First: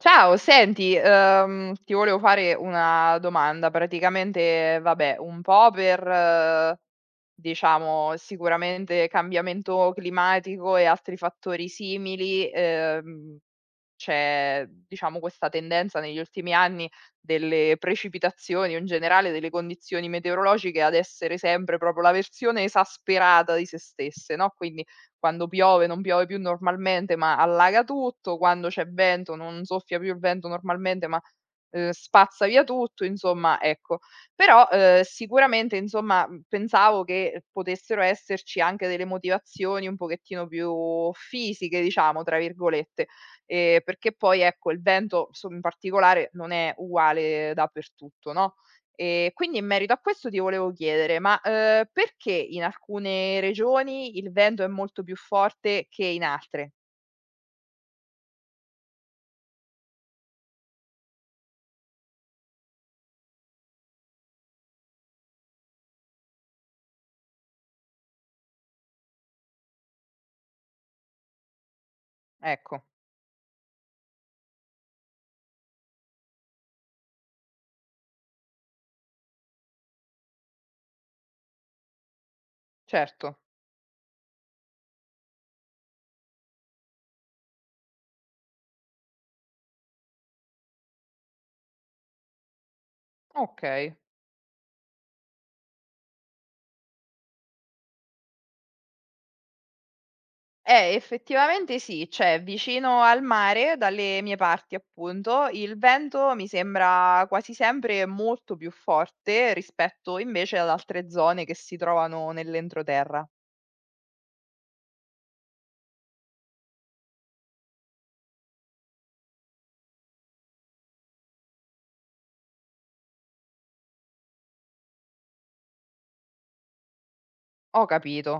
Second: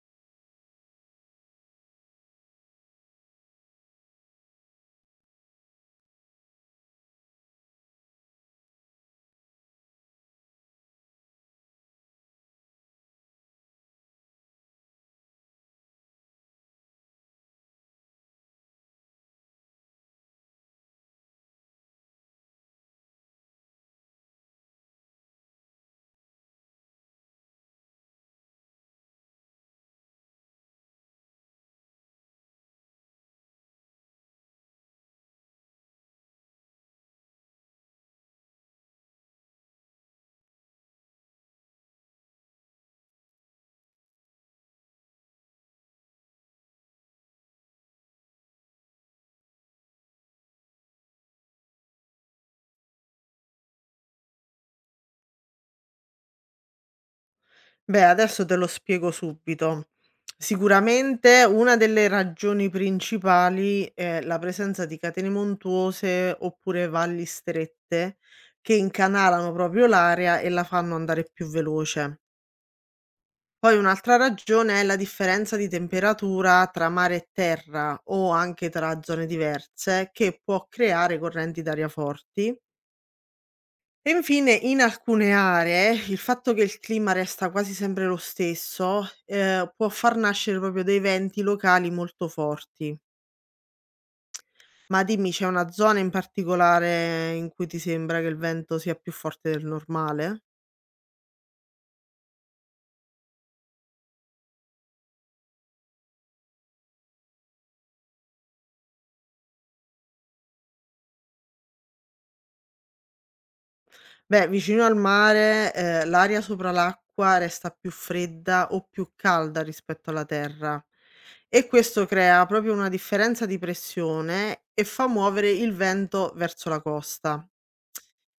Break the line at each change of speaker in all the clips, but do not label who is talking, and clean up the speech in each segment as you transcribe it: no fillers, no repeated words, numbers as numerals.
Ciao, senti, ti volevo fare una domanda. Praticamente, vabbè, un po' per, diciamo, sicuramente cambiamento climatico e altri fattori simili, c'è, diciamo, questa tendenza negli ultimi anni delle precipitazioni o in generale delle condizioni meteorologiche ad essere sempre proprio la versione esasperata di se stesse, no, quindi quando piove non piove più normalmente, ma allaga tutto, quando c'è vento non soffia più il vento normalmente, spazza via tutto, insomma, ecco. Però, sicuramente, insomma, pensavo che potessero esserci anche delle motivazioni un pochettino più "fisiche", diciamo, tra virgolette, perché poi, ecco, il vento, so in particolare, non è uguale dappertutto, no, quindi in merito a questo ti volevo chiedere: ma, perché in alcune regioni il vento è molto più forte che in altre?
Beh, adesso te lo spiego subito. Sicuramente una delle ragioni principali è la presenza di catene montuose oppure valli strette che incanalano proprio l'aria e la fanno andare più veloce.
Ecco,
Poi un'altra ragione è la differenza di temperatura tra mare e terra o anche tra zone diverse che può creare correnti d'aria forti
certo,
e infine, in alcune aree, il fatto che il clima resta quasi sempre lo stesso, può far nascere proprio dei venti locali molto forti.
okay.
Ma dimmi, c'è una zona in particolare in cui ti sembra che il vento sia più forte del normale?
Effettivamente sì, cioè vicino al mare, dalle mie parti appunto, il vento mi sembra quasi sempre molto più forte rispetto invece ad altre zone che si trovano nell'entroterra.
Beh, vicino al mare, l'aria sopra l'acqua resta più fredda o più calda rispetto alla terra e questo crea proprio una differenza di pressione e fa muovere il vento verso la costa.
Ho capito.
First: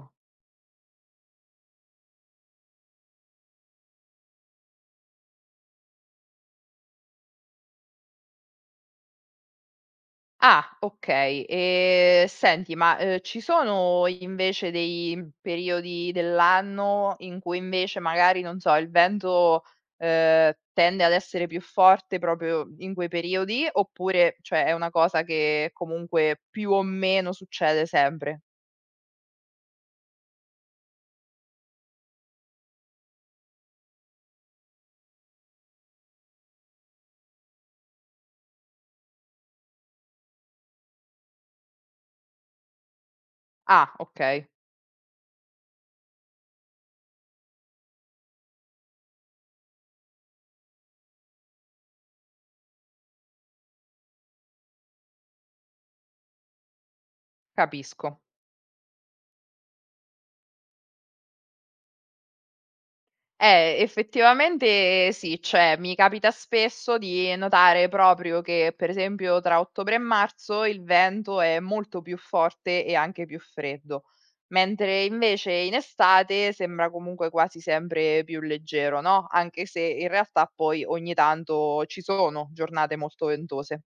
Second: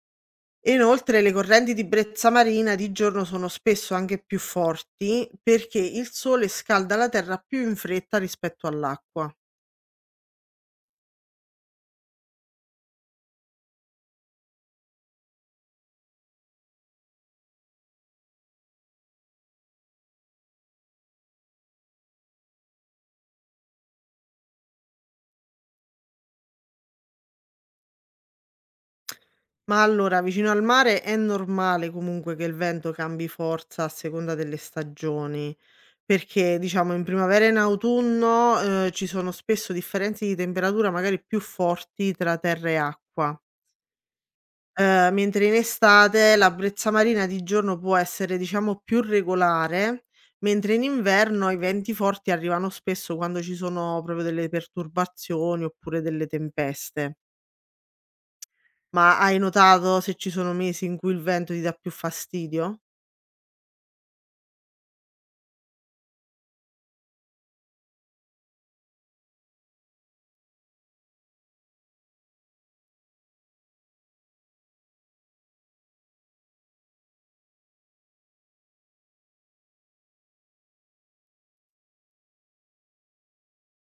E inoltre le correnti di brezza marina di giorno sono spesso anche più forti perché il sole scalda la terra più in fretta rispetto all'acqua.
Ah, okay. Senti, ma, ci sono invece dei periodi dell'anno in cui invece magari, non so, il vento, tende ad essere più forte proprio in quei periodi, oppure cioè è una cosa che comunque più o meno succede sempre?
Ma allora, vicino al mare è normale comunque che il vento cambi forza a seconda delle stagioni, perché diciamo in primavera e in autunno ci sono spesso differenze di temperatura magari più forti tra terra e acqua.
Ah, okay,
Mentre in estate la brezza marina di giorno può essere, diciamo, più regolare, mentre in inverno i venti forti arrivano spesso quando ci sono proprio delle perturbazioni oppure delle tempeste.
capisco.
Ma hai notato se ci sono mesi in cui il vento ti dà più fastidio?
Effettivamente sì, cioè mi capita spesso di notare proprio che, per esempio, tra ottobre e marzo il vento è molto più forte e anche più freddo, mentre invece in estate sembra comunque quasi sempre più leggero, no? Anche se in realtà poi ogni tanto ci sono giornate molto ventose.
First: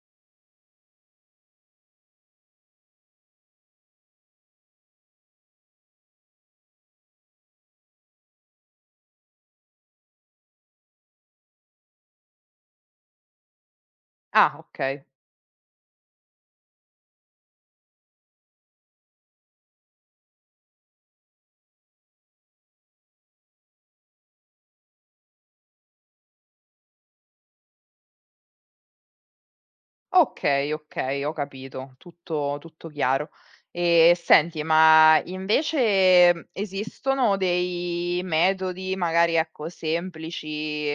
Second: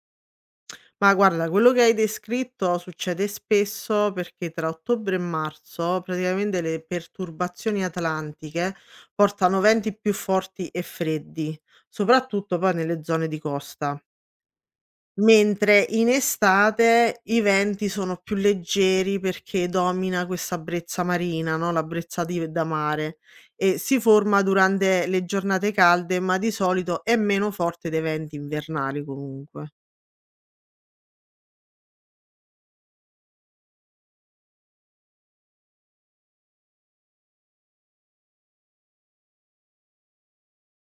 Ma guarda, quello che hai descritto succede spesso perché tra ottobre e marzo praticamente le perturbazioni atlantiche portano venti più forti e freddi, soprattutto poi nelle zone di costa.
Ah, ok.
Mentre in estate i venti sono più leggeri perché domina questa brezza marina, no, la brezza di da mare, e si forma durante le giornate calde, ma di solito è meno forte dei venti invernali comunque.
Okay, okay, ho capito, tutto chiaro. E senti, ma invece, esistono dei metodi magari, ecco, semplici,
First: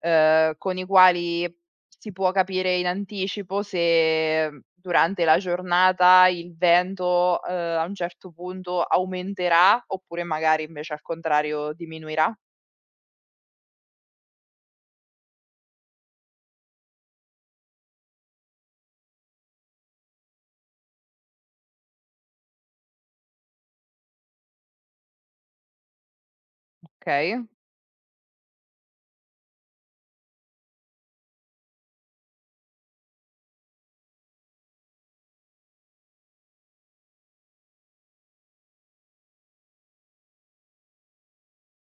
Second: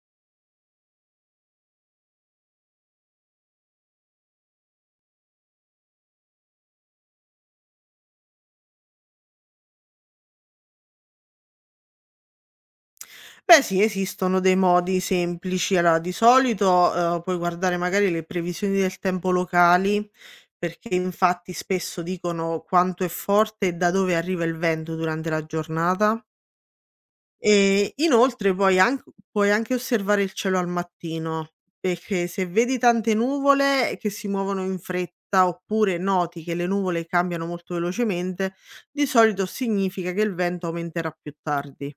con i quali si può capire in anticipo se durante la giornata il vento, a un certo punto aumenterà oppure magari invece al contrario diminuirà?
Beh sì, esistono dei modi semplici. Allora di solito, puoi guardare magari le previsioni del tempo locali, perché infatti spesso dicono quanto è forte e da dove arriva il vento durante la giornata.
Okay.
E inoltre puoi anche osservare il cielo al mattino, perché se vedi tante nuvole che si muovono in fretta oppure noti che le nuvole cambiano molto velocemente, di solito significa che il vento aumenterà più tardi.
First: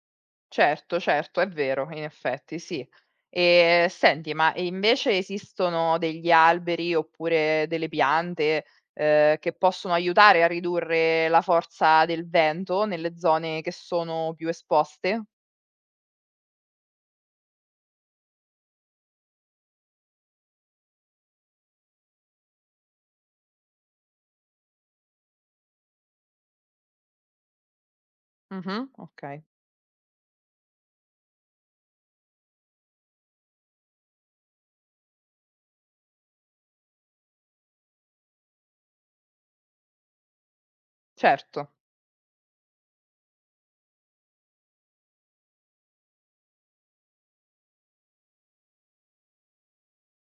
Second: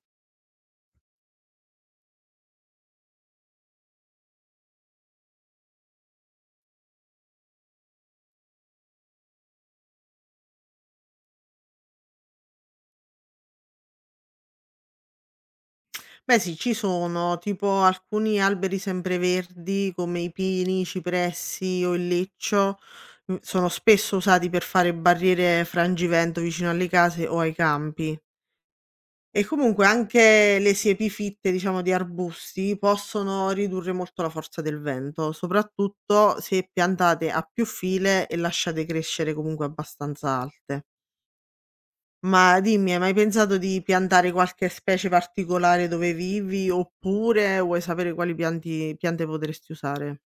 Certo, certo, è vero, in effetti, sì. E senti, ma invece esistono degli alberi oppure delle piante, che possono aiutare a ridurre la forza del vento nelle zone che sono più esposte?
Beh sì, ci sono, tipo alcuni alberi sempreverdi come i pini, i cipressi o il leccio, sono spesso usati per fare barriere frangivento vicino alle case o ai campi.
Mh-mh, okay,
E comunque anche le siepi fitte, diciamo, di arbusti possono ridurre molto la forza del vento, soprattutto se piantate a più file e lasciate crescere comunque abbastanza alte.
certo.
Ma dimmi, hai mai pensato di piantare qualche specie particolare dove vivi, oppure vuoi sapere quali pianti piante potresti usare?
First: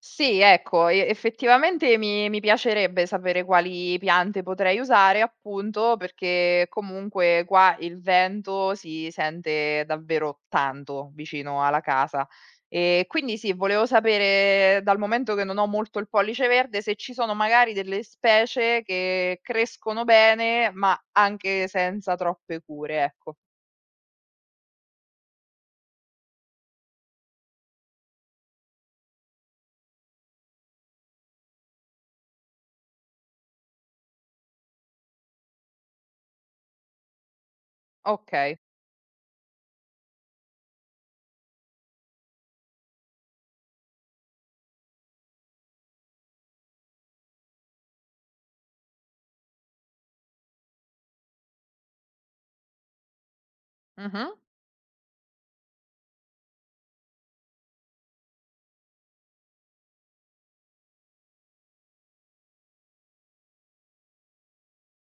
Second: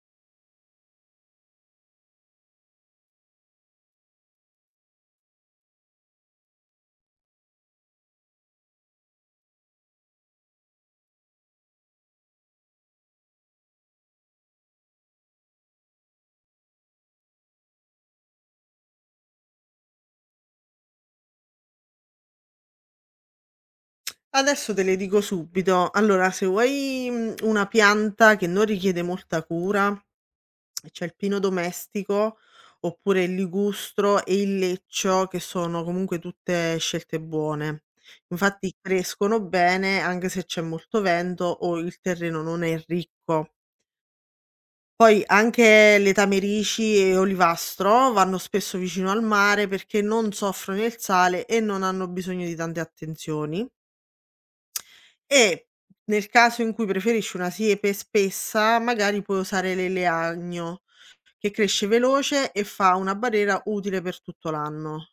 Sì, ecco, e effettivamente mi piacerebbe sapere quali piante potrei usare, appunto, perché comunque qua il vento si sente davvero tanto vicino alla casa. E quindi sì, volevo sapere, dal momento che non ho molto il pollice verde, se ci sono magari delle specie che crescono bene, ma anche senza troppe cure, ecco.
Adesso te le dico subito. Allora, se vuoi, una pianta che non richiede molta cura e c'è il pino domestico, oppure il ligustro e il leccio, che sono comunque tutte scelte buone.
Okay.
Infatti crescono bene anche se c'è molto vento o il terreno non è ricco. Poi anche le tamerici e olivastro vanno spesso vicino al mare perché non soffrono il sale e non hanno bisogno di tante attenzioni.
Mh-mh.
E nel caso in cui preferisci una siepe spessa, magari puoi usare l'eleagno che cresce veloce e fa una barriera utile per tutto l'anno.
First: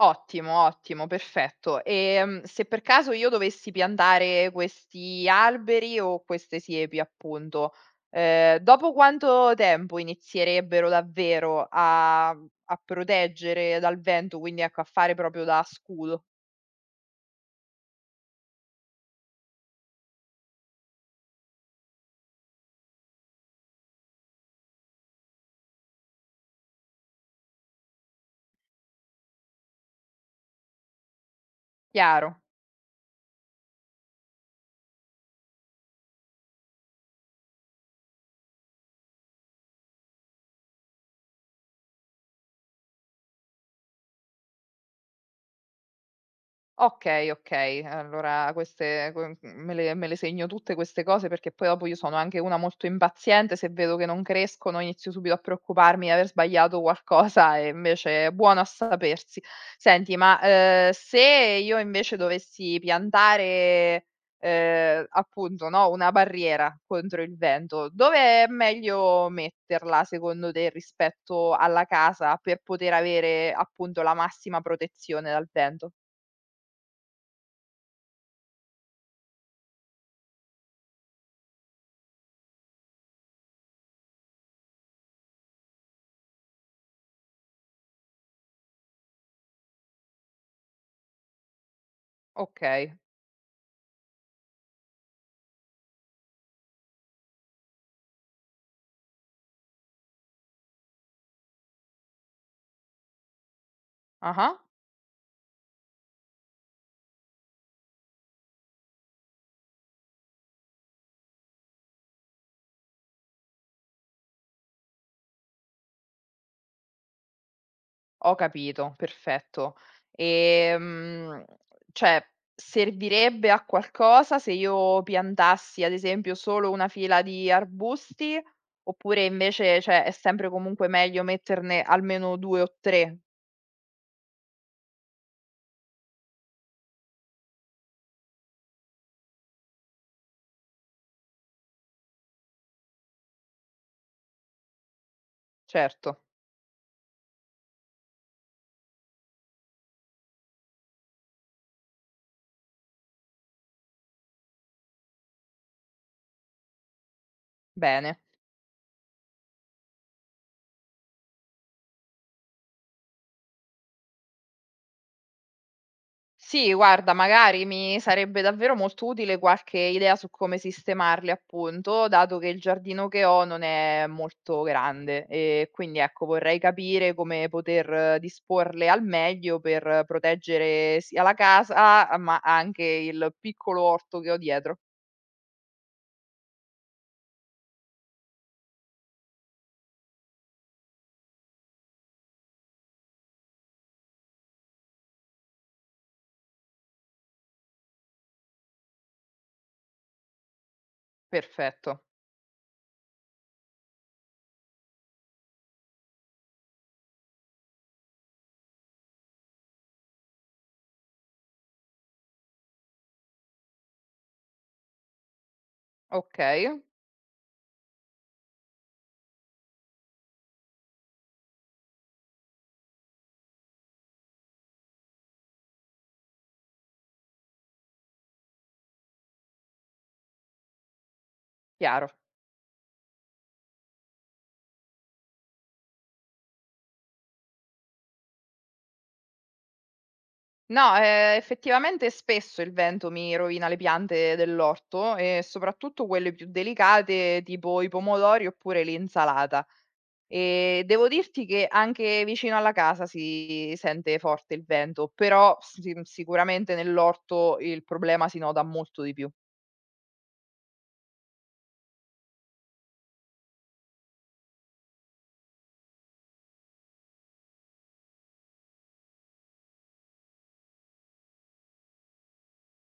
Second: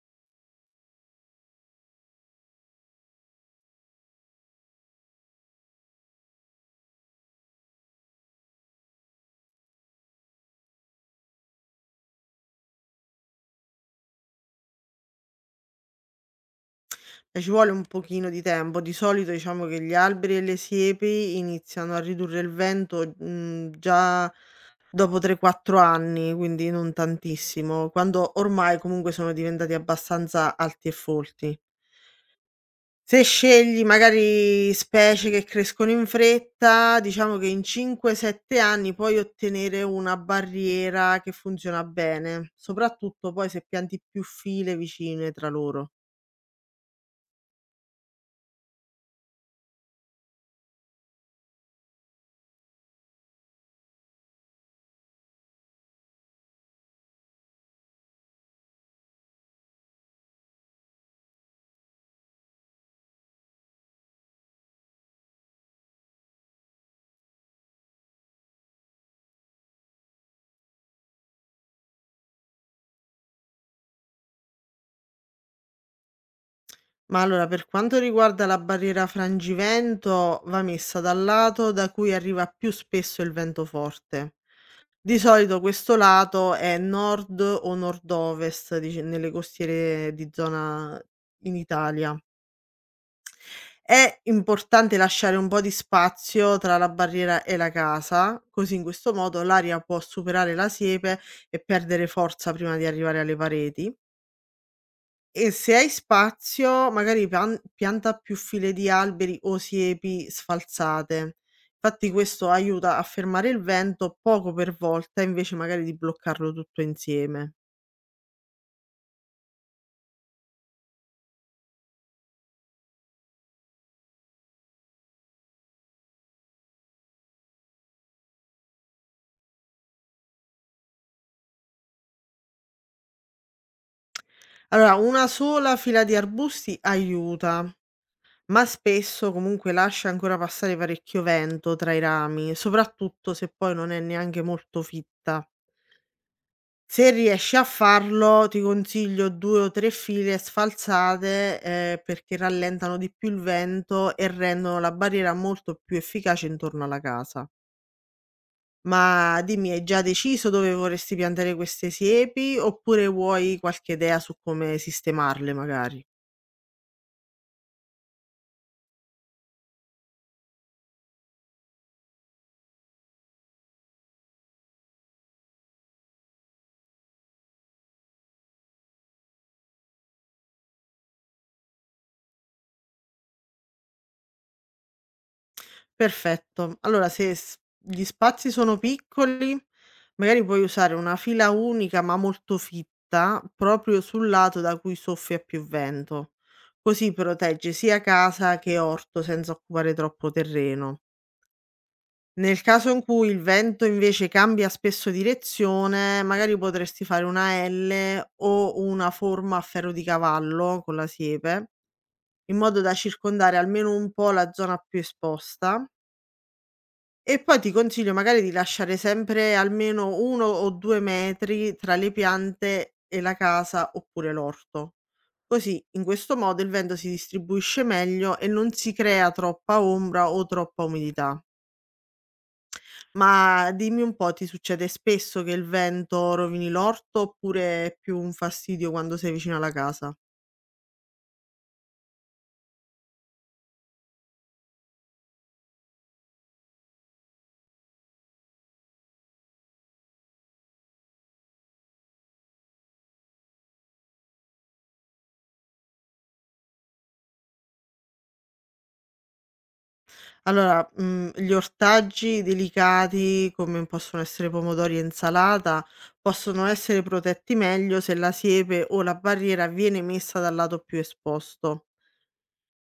Ottimo, ottimo, perfetto. Se per caso io dovessi piantare questi alberi o queste siepi, appunto, dopo quanto tempo inizierebbero davvero a proteggere dal vento, quindi ecco, a fare proprio da scudo?
E ci vuole un pochino di tempo. Di solito diciamo che gli alberi e le siepi iniziano a ridurre il vento, già dopo 3, 4 anni, quindi non tantissimo, quando ormai comunque sono diventati abbastanza alti e folti.
Chiaro.
Se scegli magari specie che crescono in fretta, diciamo che in 5, 7 anni puoi ottenere una barriera che funziona bene, soprattutto poi se pianti più file vicine tra loro.
Okay, okay. Allora queste que me le segno tutte queste cose perché poi dopo io sono anche una molto impaziente, se vedo che non crescono inizio subito a preoccuparmi di aver sbagliato qualcosa e invece è buono a sapersi. Senti, ma, se io invece dovessi piantare, appunto, no, una barriera contro il vento, dove è meglio metterla secondo te rispetto alla casa per poter avere, appunto, la massima protezione dal vento?
Ma allora, per quanto riguarda la barriera frangivento, va messa dal lato da cui arriva più spesso il vento forte. Di solito questo lato è nord o nord-ovest, nelle costiere di zona in Italia.
Okay.
È importante lasciare un po' di spazio tra la barriera e la casa, così in questo modo l'aria può superare la siepe e perdere forza prima di arrivare alle pareti.
Ah-ah.
E se hai spazio, magari pianta più file di alberi o siepi sfalzate. Infatti questo aiuta a fermare il vento poco per volta, invece magari di bloccarlo tutto insieme.
Ho capito, perfetto. Ehm, cioè, servirebbe a qualcosa se io piantassi, ad esempio, solo una fila di arbusti, oppure invece, cioè, è sempre comunque meglio metterne almeno 2 o 3?
Allora, una sola fila di arbusti aiuta, ma spesso comunque lascia ancora passare parecchio vento tra i rami, soprattutto se poi non è neanche molto fitta.
Certo,
Se riesci a farlo, ti consiglio 2 o 3 file sfalsate, perché rallentano di più il vento e rendono la barriera molto più efficace intorno alla casa.
bene.
Ma dimmi, hai già deciso dove vorresti piantare queste siepi, oppure vuoi qualche idea su come sistemarle magari?
Sì, guarda, magari mi sarebbe davvero molto utile qualche idea su come sistemarli, appunto, dato che il giardino che ho non è molto grande e quindi ecco, vorrei capire come poter disporle al meglio per proteggere sia la casa, ah, ma anche il piccolo orto che ho dietro.
Perfetto. Allora se s gli spazi sono piccoli, magari puoi usare una fila unica ma molto fitta, proprio sul lato da cui soffia più vento. Così proteggi sia casa che orto senza occupare troppo terreno.
Perfetto.
Nel caso in cui il vento invece cambia spesso direzione, magari potresti fare una L o una forma a ferro di cavallo con la siepe, in modo da circondare almeno un po' la zona più esposta
Ok,
e poi ti consiglio magari di lasciare sempre almeno 1 o 2 metri tra le piante e la casa oppure l'orto. Così, in questo modo, il vento si distribuisce meglio e non si crea troppa ombra o troppa umidità.
chiaro.
Ma dimmi un po', ti succede spesso che il vento rovini l'orto oppure è più un fastidio quando sei vicino alla casa?
No, effettivamente spesso il vento mi rovina le piante dell'orto e soprattutto quelle più delicate, tipo i pomodori oppure l'insalata. E devo dirti che anche vicino alla casa si sente forte il vento, però si sicuramente nell'orto il problema si nota molto di più.
Allora, gli ortaggi delicati, come possono essere pomodori e insalata, possono essere protetti meglio se la siepe o la barriera viene messa dal lato più esposto.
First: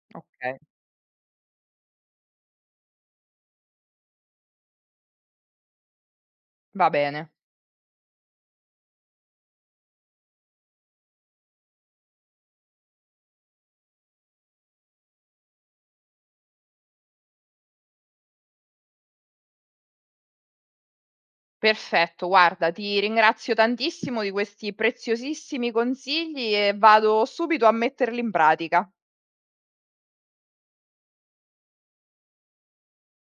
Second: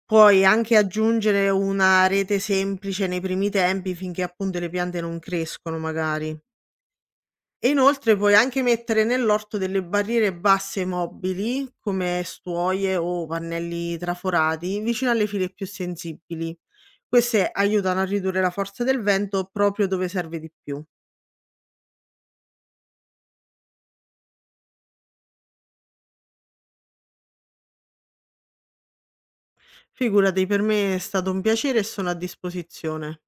Puoi
Okay,
anche aggiungere una rete semplice nei primi tempi finché appunto le piante non crescono magari.
va bene.
E inoltre puoi anche mettere nell'orto delle barriere basse mobili, come stuoie o pannelli traforati, vicino alle file più sensibili. Queste aiutano a ridurre la forza del vento proprio dove serve di più.
Perfetto, guarda, ti ringrazio tantissimo di questi preziosissimi consigli e vado subito a metterli in pratica.
Figurati, per me è stato un piacere e sono a disposizione.